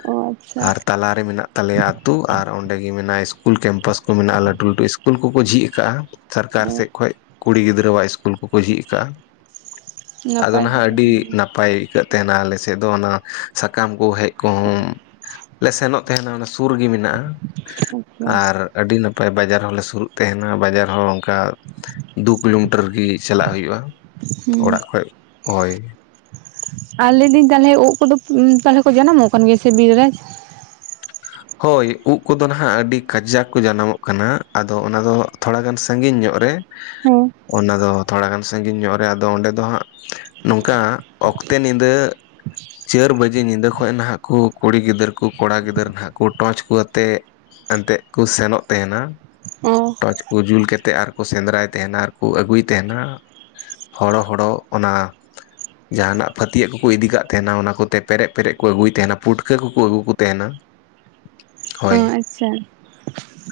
ᱚ ᱟᱪᱪᱷᱟ
ᱟᱨ ᱛᱟᱞᱟᱨᱮ ᱢᱮᱱᱟᱜ ᱛᱟᱞᱮᱭᱟ ᱟᱹᱛᱩ ᱟᱨ ᱚᱸᱰᱮ ᱜᱮ ᱢᱮᱱᱟᱜᱼᱟ ᱤᱥᱠᱩᱞ ᱠᱮᱢᱯᱟᱥ ᱠᱚ ᱢᱮᱱᱟᱜᱼᱟ ᱞᱟᱹᱴᱩ ᱞᱟᱹᱴᱩ ᱤᱥ ᱠᱩᱞ ᱠᱚᱠᱚ ᱡᱷᱤᱡ ᱠᱟᱜᱼᱟ ᱥᱟᱨᱠᱟᱨ
ᱚ
ᱥᱮᱫ ᱠᱷᱚᱡ ᱠᱩᱲᱤ ᱜᱤᱫᱽᱨᱟᱹᱜ ᱥᱠᱩᱞ ᱠᱚᱠᱚ ᱡᱷᱤᱡ ᱠᱟᱜᱼᱟ᱾ ᱟᱫᱚ
ᱱᱟᱯᱟᱭ
ᱱᱟᱸᱦᱟᱜ
ᱠᱟᱛᱷᱟ
ᱟᱹᱰᱤ
ᱠᱟᱱ ᱜᱮᱭᱟ
ᱱᱟᱯᱟᱭ ᱠᱟᱹᱜ ᱛᱟᱦᱮᱱᱟ ᱟᱞᱮ ᱥᱮᱫ ᱫᱚ ᱚᱱᱟ ᱥᱟᱠᱟᱢ ᱠᱚ ᱦᱮᱡ ᱠᱚᱦᱚᱸ ᱞᱮ ᱥᱮᱱᱚᱜ ᱛᱟᱸᱦᱮᱱᱟ ᱚᱱᱟ ᱥᱩᱨ ᱜᱤ ᱢᱮᱱᱟᱜᱼᱟ,
ᱟᱪᱪᱷᱟ
ᱟᱨ ᱟᱹᱰᱤ ᱱᱟᱯᱟᱭ ᱵᱟᱡᱟᱨ ᱦᱚᱸᱞᱮ ᱥᱩ ᱨᱩᱜ ᱛᱮᱦᱮᱱᱟ ᱵᱟᱡᱟᱨ ᱦᱚᱸ ᱚᱱᱠᱟ ᱫᱩ ᱠᱤᱞᱳᱢᱤᱴᱟᱨ ᱜᱤ ᱪᱟᱞᱟᱜ ᱦᱩᱭᱩᱜᱼᱟ᱾
ᱦᱩᱸ
ᱚᱲᱟᱜ ᱠᱷᱚᱡ ᱦᱳᱭ᱾
ᱟᱨ ᱞᱟᱹᱭ ᱫᱤᱧ ᱛᱟᱦᱞᱮ ᱩᱫ ᱠᱚᱫᱚ ᱛᱟᱞᱦᱮ ᱠᱚ ᱡᱟᱱᱟᱢᱚᱜ ᱠᱟᱱ ᱜᱮᱭᱟ? ᱥᱮ ᱵᱤᱨ ᱨᱮ
ᱦᱳᱭ ᱩᱜ ᱠᱚᱫᱚ ᱱᱟᱦᱟᱜ ᱟᱰᱤ ᱠᱟᱡᱟᱠ ᱠᱚ ᱡᱟᱱᱟᱢᱚᱜ ᱠᱟᱱᱟ, ᱟᱫᱚ ᱚᱱᱟ ᱫᱚᱼᱼ ᱛᱷᱚᱲᱟᱜᱟᱱ ᱥᱟᱹᱜᱤᱧ ᱧᱚᱜ ᱨᱮ
ᱦᱮᱸ
ᱚᱱᱟ ᱫᱚ ᱛᱷᱚᱲᱟ ᱜᱟᱱ ᱥᱟᱹᱜᱤᱧ ᱧᱚᱜ ᱨᱮ ᱟᱫᱚ ᱚᱸᱰᱮ ᱫᱚ ᱦᱟᱸᱜᱼᱼ ᱱᱚᱝᱠᱟ ᱚᱠᱛᱮ ᱱᱤᱫᱟᱹ᱾ ᱪᱟᱹᱨ ᱵᱟᱡᱮ ᱧᱤᱫᱟᱹ ᱠᱷᱚᱡ ᱱᱟᱦᱟᱜ ᱠᱩ ᱠᱩᱲᱤ ᱜᱤᱫᱟᱹᱨ ᱠᱩ ᱠᱚᱲᱟ ᱜᱤᱫᱟᱹᱨ ᱱᱟᱦᱟᱜᱼᱼ ᱠᱩ ᱴᱚᱪ ᱠᱩ ᱟᱛᱮᱜ ᱮᱱᱛᱮᱜ ᱠᱚ ᱥᱮᱱᱚᱜ ᱛᱮᱦᱮᱱᱟ᱾
ᱚ
ᱴᱚᱪ ᱠᱚ ᱡᱩᱞ ᱠᱮᱛᱮᱫ ᱟᱨ ᱠᱚ ᱥᱮᱸᱫᱽᱨᱟᱭ ᱛᱮᱦᱮᱱᱟ ᱟᱨᱠᱩ ᱟᱹᱜᱩᱭ ᱛᱮᱦᱮᱱᱟ᱾ ᱦᱚᱲᱚ ᱦᱚᱲᱚᱜ ᱚᱱᱟ ᱡᱟᱦᱟᱸᱱᱟᱜ ᱯᱷᱟᱹᱛᱤᱭᱟᱹᱜ ᱠᱩᱠᱩ ᱤᱫᱤ ᱠᱟᱜ ᱛᱮᱦᱮᱱᱟ ᱚᱱᱟ ᱠᱚᱛᱮ ᱯᱮᱨᱮᱡ ᱯᱮᱨᱮᱡ ᱠᱚ ᱟᱹᱜᱩᱭ ᱛᱮᱦᱮᱱᱟ ᱯᱩᱴᱠᱟᱹ ᱠᱩᱠᱩ ᱟᱹᱜᱩ ᱠᱚ ᱛᱮᱦᱮᱱᱟ᱾ [unintelligible]
ᱚ ᱟᱪᱪᱷᱟ᱾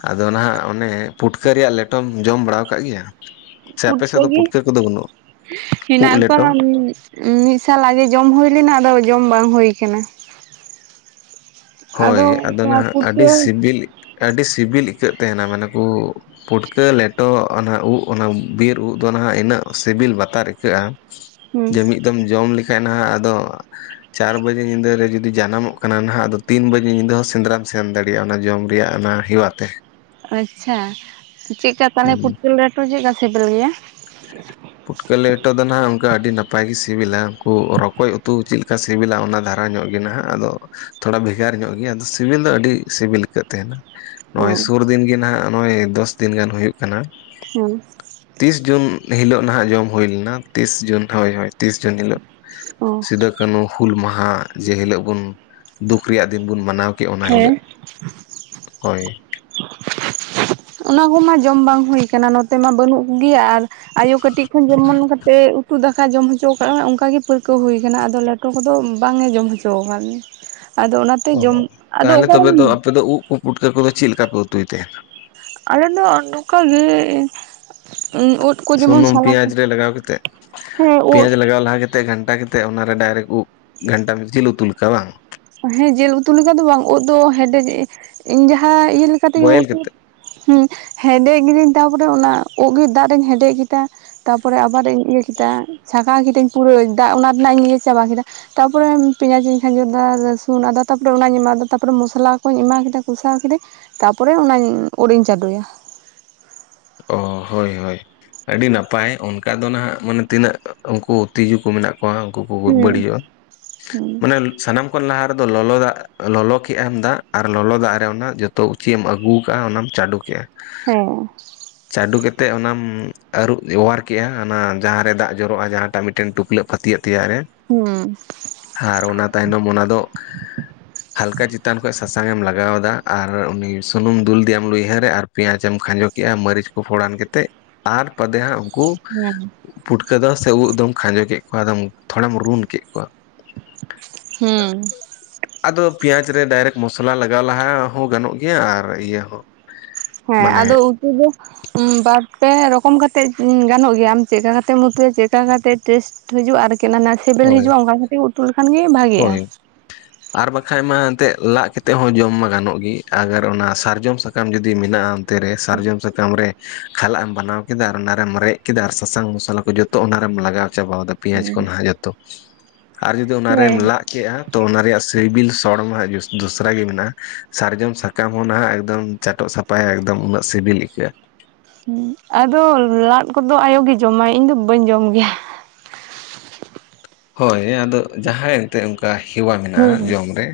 ᱟᱫᱚ ᱱᱟᱦᱟᱜ ᱚᱱᱮ ᱯᱩᱴᱠᱟᱹ ᱨᱮᱭᱟᱜ ᱞᱮᱴᱚᱢ ᱡᱚᱢ ᱵᱟᱲᱟᱣ ᱟᱠᱟᱫ ᱜᱮᱭᱟ? ᱥᱮ ᱟᱯᱮ ᱥᱮᱫ ᱫᱚ ᱯᱩᱴᱠᱟᱹ ᱠᱩᱫᱚ ᱵᱟᱹᱱᱩᱜ?
ᱦᱤᱱᱟᱜ ᱠᱚᱣᱟ ᱢᱤᱫ ᱥᱟᱞ ᱟᱜᱮ ᱡᱚᱢ ᱦᱩᱭ ᱞᱮᱱᱟ ᱟᱫᱚ ᱡᱚᱢ ᱵᱟᱝ ᱦᱳᱭ ᱠᱟᱱᱟ᱾
ᱦᱳᱭ ᱟᱫᱚ
ᱚᱱᱠᱟ
ᱱᱟᱦᱟᱜ
ᱯᱩᱴᱠᱟᱹ
ᱟᱰᱤ ᱥᱤᱵᱤᱞ ᱟᱰᱤ ᱥᱤᱵᱤᱞ ᱟᱹᱭᱠᱟᱹᱜ ᱛᱟᱦᱮᱱᱟ ᱢᱟᱱᱮ ᱠᱩᱼᱼ ᱯᱩᱴᱠᱟᱹ ᱞᱮᱴᱚ ᱚᱱᱟ ᱩᱫ ᱚᱱᱟ ᱵᱤᱨ ᱩᱫ ᱫᱚ ᱱᱟᱦᱟᱜ ᱤᱱᱟᱹᱜ ᱥᱤᱵᱤᱞ ᱵᱟᱛᱟᱨ ᱟᱹᱭᱠᱟᱹᱜᱼᱟ᱾
ᱦᱩᱸ
ᱡᱮ ᱢᱤᱫᱼᱼ ᱫᱚᱢ ᱡᱚᱢ ᱞᱮᱠᱷᱟᱡ ᱱᱟᱦᱟᱜ ᱟᱫᱚ ᱪᱟᱨ ᱵᱟᱡᱮ ᱧᱤᱫᱟᱹ ᱨᱮ ᱡᱩᱫᱤ ᱡᱟᱱᱟᱢᱚᱜ ᱠᱟᱱᱟ ᱱᱟᱦᱟᱜ ᱟᱫᱚᱼᱼ ᱛᱤᱱ ᱵᱟᱡᱮ ᱧᱤᱫᱟᱹ ᱦᱚᱸ ᱥᱮᱸᱫᱽᱨᱟᱢ ᱥᱮᱱ ᱫᱟᱲᱤᱭᱟᱜᱼᱟ ᱚᱱᱟ ᱡᱚᱢ ᱨᱮᱭᱟᱜ ᱚᱱᱟ ᱦᱮᱣᱟ ᱛᱮ᱾
ᱟᱪᱪᱷᱟ, ᱪᱮᱠᱠᱟ ᱛᱟᱦᱚᱞᱮ
ᱦᱩᱸ
ᱯᱩᱴᱞᱟᱹ ᱞᱮᱴᱚ ᱪᱮᱠᱠᱟ ᱥᱮᱵᱮᱞ ᱜᱮᱭᱟ?
ᱯᱩᱴᱠᱟᱹ ᱞᱮᱴᱚ ᱫᱚ ᱱᱟᱦᱟᱜ ᱚᱱᱠᱟ ᱟᱹᱰᱤ ᱱᱟᱯᱟᱭ ᱜᱮ ᱥᱤᱵᱤᱞᱟ ᱩᱱᱠᱩ ᱨᱚᱠᱚᱡ ᱩᱛᱩ ᱪᱤᱱ ᱞᱮᱠᱟ ᱥᱤᱵᱤᱞ᱾ ᱥᱤᱵᱤᱞᱟ ᱚᱱᱟ ᱫᱷᱟᱨᱟ ᱧᱚᱜ ᱜᱮ ᱱᱟᱦᱟᱜ, ᱟᱫᱚᱼᱼ ᱛᱷᱚᱲᱟ ᱵᱷᱮᱜᱟᱨ ᱧᱚᱜ ᱜᱮᱭᱟ ᱟᱫᱚ ᱥᱤᱵᱤᱞ ᱫᱚ ᱟᱹᱰᱤ ᱥᱤᱵᱤᱞ ᱟᱹᱭᱠᱟᱹᱜ ᱛᱟᱦᱮᱱᱟ᱾ ᱱᱚᱜᱼᱚᱭ
ᱚ
ᱥᱩᱨ ᱫᱤᱱ ᱜᱮ ᱱᱟᱦᱟᱸᱜ ᱱᱚᱜᱼᱚᱭ ᱫᱚᱥ ᱫᱤᱱ ᱜᱟᱱ ᱦᱩᱭᱩᱜ ᱠᱟᱱᱟ᱾
ᱦᱮᱸ
ᱛᱤᱥ ᱡᱩᱱ ᱦᱤᱞᱳᱜ ᱱᱟᱦᱟᱸᱜ ᱡᱚᱢ ᱦᱩᱭ ᱞᱮᱱᱟ ᱛᱤᱥ ᱡᱩᱱ ᱦᱳᱭ ᱦᱳᱭ ᱛᱤᱥ ᱡᱩᱱ ᱦᱤᱞᱳᱜ᱾
ᱚ
ᱥᱤᱫᱟᱹ ᱠᱟᱹᱱᱩ ᱦᱩᱞ ᱢᱟᱦᱟ ᱡᱮ ᱦᱤᱞᱳᱜ ᱵᱚᱱ ᱫᱩᱠ ᱨᱮᱭᱟᱜ ᱫᱤᱱ ᱵᱚᱱ ᱢᱟᱱᱟᱣᱼᱼ ᱠᱮᱜ ᱚᱱᱟ ᱦᱤᱞᱟᱹᱜ,
ᱦᱮᱸ
ᱦᱳᱭ᱾
[unintelligible] ᱡᱚᱢ ᱵᱟᱝ ᱦᱩᱭ ᱠᱟᱱᱟ ᱱᱚᱛᱮ ᱢᱟ ᱵᱟᱹᱱᱩᱜ ᱠᱩ ᱜᱤᱭᱟ ᱟᱨᱼᱼ ᱟᱭᱳ ᱠᱟᱹᱴᱤᱡ ᱠᱷᱚᱱ ᱡᱮᱢᱚᱱ ᱠᱟᱛᱮᱫ ᱩᱛᱩ ᱫᱟᱠᱟ ᱡᱚᱢ ᱦᱚᱪᱚ ᱟᱠᱟᱜ ᱚᱱᱠᱟ ᱜᱮ ᱯᱟᱹᱨᱠᱟᱹᱣ ᱦᱩᱭ ᱠᱟᱱᱟ ᱟᱫᱚ ᱞᱮ ᱴᱚ ᱠᱚᱫᱚ ᱵᱟᱝᱮ ᱡᱚᱢ ᱦᱚᱪᱚ ᱠᱟᱫᱤᱧ, ᱟᱫᱚ ᱚᱱᱟᱼᱼ
ᱚ ᱛᱟᱦᱚᱞᱮ ᱛᱚᱵᱮ ᱫᱚ ᱟᱯᱮ ᱫᱚ ᱩᱫ ᱠᱚ ᱯᱩᱴᱠᱟᱹ ᱠᱚᱫᱚ ᱪᱮᱫ ᱞᱮᱠᱟ ᱯᱮ ᱩᱛᱩᱭ ᱛᱟᱦᱮᱱᱟ?
ᱟᱞᱮ ᱫᱚ ᱱᱩᱝᱠᱟ ᱜᱮ ᱩᱱᱼᱼ
ᱥᱩᱱᱩᱢ ᱯᱮᱭᱟᱡ ᱨᱮ ᱞᱟᱜᱟᱣ ᱠᱟᱛᱮᱫ
ᱦᱮᱸ ᱩᱫ
ᱯᱮᱭᱟᱡ ᱞᱟᱜᱟᱣ ᱞᱟᱦᱟ ᱼᱼ ᱠᱟᱛᱮ ᱜᱷᱟᱱᱴᱟ ᱠᱟᱛᱮᱫ ᱚᱱᱟᱨᱮ ᱰᱟᱭᱨᱮᱠᱴ ᱩᱫ ᱜᱷᱟᱱᱴᱟ ᱡᱤᱞ ᱩᱛᱩ ᱞᱮᱠᱟ ᱵᱟᱝ?
ᱦᱮᱸ ᱡᱤᱞ ᱩᱛᱩ ᱞᱮᱠᱟ ᱫᱚ ᱵᱟᱝ ᱳᱫ ᱫᱚ ᱦᱮᱰᱮᱡ ᱤᱧ ᱡᱟᱦᱟᱸ ᱤᱭᱟᱹ ᱞᱮᱠᱟ ᱛᱮᱧ
ᱵᱚᱭᱮᱞ
ᱩᱛᱩᱼᱼ
ᱠᱟᱛᱮᱫ
ᱦᱩᱸ ᱦᱮᱰᱮᱡ ᱠᱤᱫᱤᱧ ᱛᱟᱯᱚᱨᱮ ᱚᱱᱟ ᱳᱜ ᱜᱮ ᱫᱟᱜ ᱨᱤᱧ ᱦᱮᱰᱮᱡ ᱠᱮᱫᱟ ᱛᱟᱨᱯᱚᱨᱮ ᱟᱵᱟᱨ ᱤᱧᱼᱼ ᱤᱭᱟᱹ ᱠᱮᱫᱟ ᱪᱷᱟᱠᱟᱣ ᱠᱤᱫᱟᱹᱧ ᱯᱩᱨᱟᱹ ᱫᱟᱜ ᱚᱱᱟ ᱨᱮᱱᱟᱜ ᱤᱧ ᱤᱭᱟᱹ ᱪᱟᱵᱟ ᱠᱮᱫᱟ ᱛᱟᱯᱚᱨᱮ ᱯᱮᱸᱭᱟᱡᱤᱧ ᱠᱷᱟᱡᱚᱼᱼ ᱟᱫᱟ ᱨᱟᱹᱥᱩᱱ ᱟᱫᱟ ᱛᱟᱯᱚᱨᱮ ᱚᱱᱟᱧ ᱮᱢᱟᱫᱟ ᱛᱟᱯᱚᱨᱮ ᱢᱚᱥᱞᱟ ᱠᱩᱧ ᱮᱢᱟ ᱠᱮᱫᱟ ᱠᱚᱥᱟᱣ ᱠᱤᱫᱟᱹᱧ᱾ ᱛᱟᱯᱚᱨᱮ ᱚᱱᱟᱧ ᱳᱱ ᱤᱧ ᱪᱟᱰᱳᱭᱟ᱾
ᱚ ᱦᱳᱭ ᱦᱳᱭ᱾ ᱟᱹᱰᱤ ᱱᱟᱯᱟᱭ ᱚᱱᱠᱟ ᱫᱚ ᱱᱟᱦᱟᱜ ᱢᱟᱱᱮ ᱛᱤᱱᱟᱹᱜ ᱩᱱᱠᱩ ᱛᱤᱡᱩ ᱠᱚ ᱢᱮᱱᱟᱜᱼᱼ ᱩᱱᱠᱩ ᱠᱚ ᱜᱚᱡ
ᱦᱩᱸ
ᱵᱟᱹᱲᱤᱡᱚᱜᱼᱟ
ᱦᱩᱸ
ᱢᱟᱱᱮ ᱥᱟᱱᱟᱢ ᱠᱷᱚᱱ ᱞᱟᱦᱟ ᱨᱮᱫᱚ ᱞᱚᱞᱚ ᱫᱟᱜᱼᱼ ᱞᱚᱞᱚ ᱠᱮᱜ ᱟᱢ ᱫᱟᱜ ᱟᱨ ᱞᱚᱞᱚ ᱫᱟᱜ ᱨᱮ ᱚᱱᱟ ᱡᱚᱛᱚ ᱪᱮᱜ ᱮᱢ ᱟᱹᱜᱩ ᱠᱟᱜᱼᱟ ᱚᱱᱟᱢ ᱪᱟᱰᱳ ᱠᱮᱜᱼᱟ᱾
ᱦᱮᱸ᱾
ᱪᱟᱰᱳ ᱠᱟᱛᱮᱫ ᱚᱱᱟᱢ ᱟᱹᱨᱩᱵ ᱚᱣᱟᱨ ᱠᱮᱜᱼᱟ ᱚᱱᱟ ᱡᱟᱦᱟᱸᱨᱮ ᱫᱟᱜ ᱡᱚᱨᱚᱜᱼᱟ ᱡᱟᱦᱟᱸᱴᱟᱜ ᱢᱤᱫᱴᱮᱱ ᱴᱩᱯᱞᱟᱹᱜᱼᱼ ᱯᱷᱟᱹᱛᱭᱟᱹᱜ ᱛᱮᱭᱟᱜ ᱨᱮ᱾
ᱦᱩᱸ
ᱟᱨ ᱚᱱᱟ ᱛᱟᱭᱱᱚᱢ ᱚᱱᱟ ᱫᱚ,
[inaudible]
ᱦᱟᱞᱠᱟ ᱪᱮᱛᱟᱱ ᱠᱷᱚᱡ ᱥᱟᱥᱟᱝ ᱮᱢ ᱞᱟᱜᱟᱣ ᱟᱫᱟ ᱟᱨ ᱩᱱᱤ ᱥᱩᱱᱩᱢ ᱫᱩᱞ ᱤᱫᱤᱭᱮᱢ ᱞᱩᱭᱦᱟᱹᱨ ᱨᱮ ᱟᱨ ᱯᱮᱸᱭᱟᱡ ᱮᱢ ᱠᱷᱟᱸᱡᱚ ᱠᱮᱫᱮᱜᱼᱟ ᱢᱟᱹᱨᱤᱪ ᱠᱚ ᱯᱷᱳᱲᱟᱱ ᱠᱟᱛᱮᱫ ᱟᱨ ᱵᱟᱫᱮ ᱦᱟᱸᱜ ᱩᱱᱠᱩ,
ᱦᱩᱸ
ᱯᱩᱴᱠᱟᱹ ᱫᱚ ᱥᱮ ᱩᱫ ᱫᱚᱢ ᱠᱷᱟᱸᱡᱚ ᱠᱮᱫ ᱠᱚᱣᱟ ᱟᱫᱚᱢ ᱛᱷᱚᱲᱟᱢ ᱨᱩᱱ ᱠᱮᱫ ᱠᱚᱣᱟ,
ᱦᱩᱸ
ᱟᱫᱚ ᱯᱮᱸᱭᱟᱡ ᱨᱮ ᱰᱟᱭᱨᱮᱠᱴ ᱢᱚᱥᱞᱟ ᱞᱟᱜᱟᱣ ᱞᱟᱦᱟ ᱦᱚᱸ ᱜᱟᱱᱚᱜ ᱜᱮᱭᱟ ᱟᱨ ᱤᱭᱟᱹ ᱦᱚᱸ
ᱦᱮᱸ
ᱢᱟᱱᱮ
ᱟᱫᱚ ᱩᱛᱩ ᱫᱚ, ᱵᱟᱨ ᱯᱮ ᱨᱚᱠᱚᱢ ᱠᱟᱛᱮᱜ ᱜᱟᱱᱚᱜ ᱜᱮᱭᱟᱢ ᱪᱮᱫᱠᱟ ᱠᱟᱛᱮᱜᱢ ᱩᱛᱩᱟᱹᱭᱟ ᱪᱮᱫᱠᱟ ᱠᱟᱛᱮᱜ ᱴᱮᱥᱴ, ᱦᱤᱡᱩᱜᱼᱟ ᱟᱨᱠᱤ ᱚᱱᱟ ᱥᱤᱵᱤᱞ
ᱦᱳᱭ
ᱦᱤᱡᱩᱜᱼᱟ ᱚᱱᱟ ᱠᱷᱟᱹᱛᱤᱨ ᱩᱛᱩ ᱞᱮᱠᱷᱟᱱ ᱜᱮ ᱵᱷᱟᱜᱤᱜ-ᱟ᱾
ᱦᱳᱭ ᱟᱨ ᱵᱟᱠᱷᱟᱱᱡ ᱢᱟ ᱮᱱᱛᱮᱫ ᱞᱟᱟᱜ ᱠᱟᱛᱮᱜ ᱦᱚᱸ ᱡᱚᱢ ᱢᱟ ᱜᱟᱱᱚᱜ ᱜᱮ ᱟᱜᱟᱨ ᱚᱱᱟ ᱥᱟᱨᱡᱚᱢ ᱥᱟᱠᱟᱢ ᱡᱩᱫᱤ ᱢᱮᱱᱟᱜᱼᱟ, ᱛᱮᱨᱮ ᱥᱟᱨᱡᱚᱢ ᱥᱟᱠᱟᱢ ᱨᱮ, ᱠᱷᱟᱞᱟᱜ ᱮᱢ ᱵᱮᱱᱟᱣ ᱠᱮᱫᱟ ᱟᱨ ᱚᱱᱟ ᱨᱮᱢ ᱨᱮᱡ ᱠᱮᱫᱟ ᱟᱨ ᱥᱟᱥᱟᱝ ᱢᱚᱥᱞᱟ ᱠᱚ ᱡᱚᱛᱚ ᱚᱱᱟᱨᱮᱢ ᱞᱟᱜᱟᱣ ᱪᱟᱵᱟ ᱟᱫᱟ, ᱯᱮᱸᱭᱟᱡ ᱠᱚ
ᱦᱮᱸ
ᱱᱷᱟᱜ ᱡᱚᱛᱚ ᱟᱨ ᱡᱩᱫᱤ ᱚᱱᱟ, ᱠᱮᱫᱼᱟ ᱛᱚ ᱚᱱᱟ ᱨᱮᱭᱟᱜ ᱥᱤᱵᱤᱞ ᱥᱚᱲ ᱢᱟ ᱫᱚᱥᱨᱟ ᱜᱮ ᱢᱮᱱᱟᱜᱼᱟ ᱥᱟᱨᱡᱚᱢ ᱥᱟ ᱥᱟᱠᱟᱢ ᱦᱚᱸ ᱱᱟᱦᱟᱜ ᱮᱠᱫᱚᱢ ᱪᱟᱴᱚᱜ ᱥᱟᱯᱷᱟᱭᱟ ᱮᱠᱫᱚᱢ ᱩᱱᱟᱹᱜ ᱥᱤᱵᱤᱞ ᱟᱹᱭᱠᱟᱹᱜᱼᱟ,
ᱦᱩᱸ ᱟᱫᱚ ᱞᱟᱫ ᱠᱚᱫᱚ ᱟᱭᱳ ᱜᱮ ᱡᱚᱢᱟᱭ ᱤᱧ ᱫᱚ ᱵᱟᱹᱧ ᱡᱚᱢ ᱜᱮᱭᱟ,
ᱦᱳᱭ ᱟᱫᱚ ᱡᱟᱦᱟᱸᱭ ᱮᱱᱛᱜ ᱚᱱᱠᱟ ᱦᱮᱣᱟ ᱢᱮᱱᱟᱜᱼᱟ
ᱦᱩᱸ
ᱡᱚᱢ ᱨᱮ,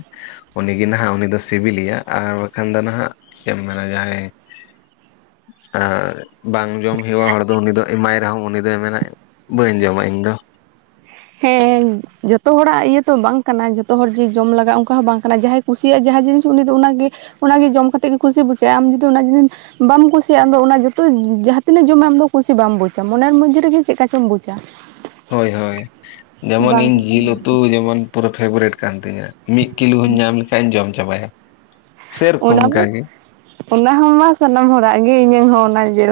ᱩᱱᱤᱜᱮ ᱱᱟᱦᱟᱜ ᱩᱱᱤ ᱫᱚ ᱥᱤᱵᱤᱞᱮᱭᱟ ᱟᱨ ᱵᱟᱠᱷᱟᱱ ᱫᱚ ᱱᱟᱦᱟᱜ ᱪᱮᱫ ᱮᱢ ᱢᱮᱱᱟ ᱡᱟᱦᱟᱸᱭ, ᱟᱨ ᱵᱟᱝ ᱡᱚᱢ ᱦᱩᱭᱩᱜᱼᱟ ᱦᱚᱲ ᱫᱚ ᱩᱱᱤ ᱫᱚ ᱮᱢᱟᱭ ᱨᱮᱦᱚᱸ ᱩᱱᱤ ᱫᱚᱭ ᱢᱮᱱᱟᱭ, ᱵᱟᱹᱧ ᱡᱚᱢᱟ ᱤᱧ ᱫᱚ,
ᱦᱮᱸ ᱡᱚᱛᱚ ᱦᱚᱲᱟᱜ ᱤᱭᱟᱹ ᱛᱚ ᱵᱟᱝ ᱠᱟᱱᱟ ᱡᱚᱛᱚ ᱦᱚᱲ ᱡᱮ ᱡᱚᱢ ᱞᱟᱜᱟᱜᱼᱟ ᱚᱱᱠᱟ ᱦᱚᱸ ᱵᱟᱝ ᱠᱟᱱᱟ ᱡᱟᱦᱟᱸᱟᱭ ᱠᱩᱥᱤᱭᱟᱜᱼᱟ ᱡᱟᱦᱟᱸ ᱡᱤᱱᱤᱥ ᱩᱱᱤ ᱫᱚ ᱚᱱᱟ ᱜᱮ ᱚᱱᱟᱜᱮ ᱡᱚᱢ ᱠᱟᱛᱮᱫ ᱜᱮ ᱠᱩᱥᱤ ᱵᱩᱡᱷᱟᱹᱜᱼᱟ ᱟᱢ ᱡᱩᱫᱤ ᱚᱱᱟ ᱡᱤᱱᱤᱥ ᱵᱟᱢ ᱠᱩᱥᱤᱭᱟᱜᱼᱟ ᱟᱢᱫᱚ ᱚᱱᱟ ᱡᱚᱛᱚ ᱡᱟᱦᱟᱸ ᱛᱤᱱᱟᱹᱜ ᱡᱚᱢᱟ ᱟᱢ ᱠᱩᱥᱤ ᱵᱟᱢ ᱵᱩᱡᱟ ᱢᱚᱱᱮᱨ ᱢᱚᱫᱽᱫᱷᱮ ᱨᱮᱜᱮ ᱪᱮᱫᱠᱟ ᱪᱚᱢ ᱵᱩᱡᱟ,
ᱦᱳᱭ ᱦᱳᱭ ᱡᱮᱢᱚᱱ
ᱵᱟᱝ
ᱤᱧ
ᱠᱩᱥᱤ
ᱡᱤᱞ ᱩᱛᱩ ᱡᱮᱢᱚᱱ, ᱯᱩᱨᱟᱹ ᱯᱷᱮᱵᱟᱨᱤᱴ ᱠᱟᱱ ᱛᱤᱧᱟᱹ ᱢᱤᱫ ᱠᱤᱞᱳ ᱦᱚᱧ ᱧᱟᱢ ᱞᱮᱠᱷᱷᱟᱡ ᱤᱧ ᱡᱚᱢ ᱪᱟᱵᱟᱭᱟ, ᱥᱮᱨᱚᱠᱚᱢ
ᱚᱱᱟ
ᱚᱱᱠᱟᱜᱮ
ᱚᱱᱟ ᱦᱚᱸᱢᱟ ᱥᱟᱱᱟᱢ ᱦᱚᱲᱟᱜ ᱜᱮ ᱤᱧᱟᱹᱝ ᱦᱚᱸ ᱚᱱᱟ ᱡᱮᱞ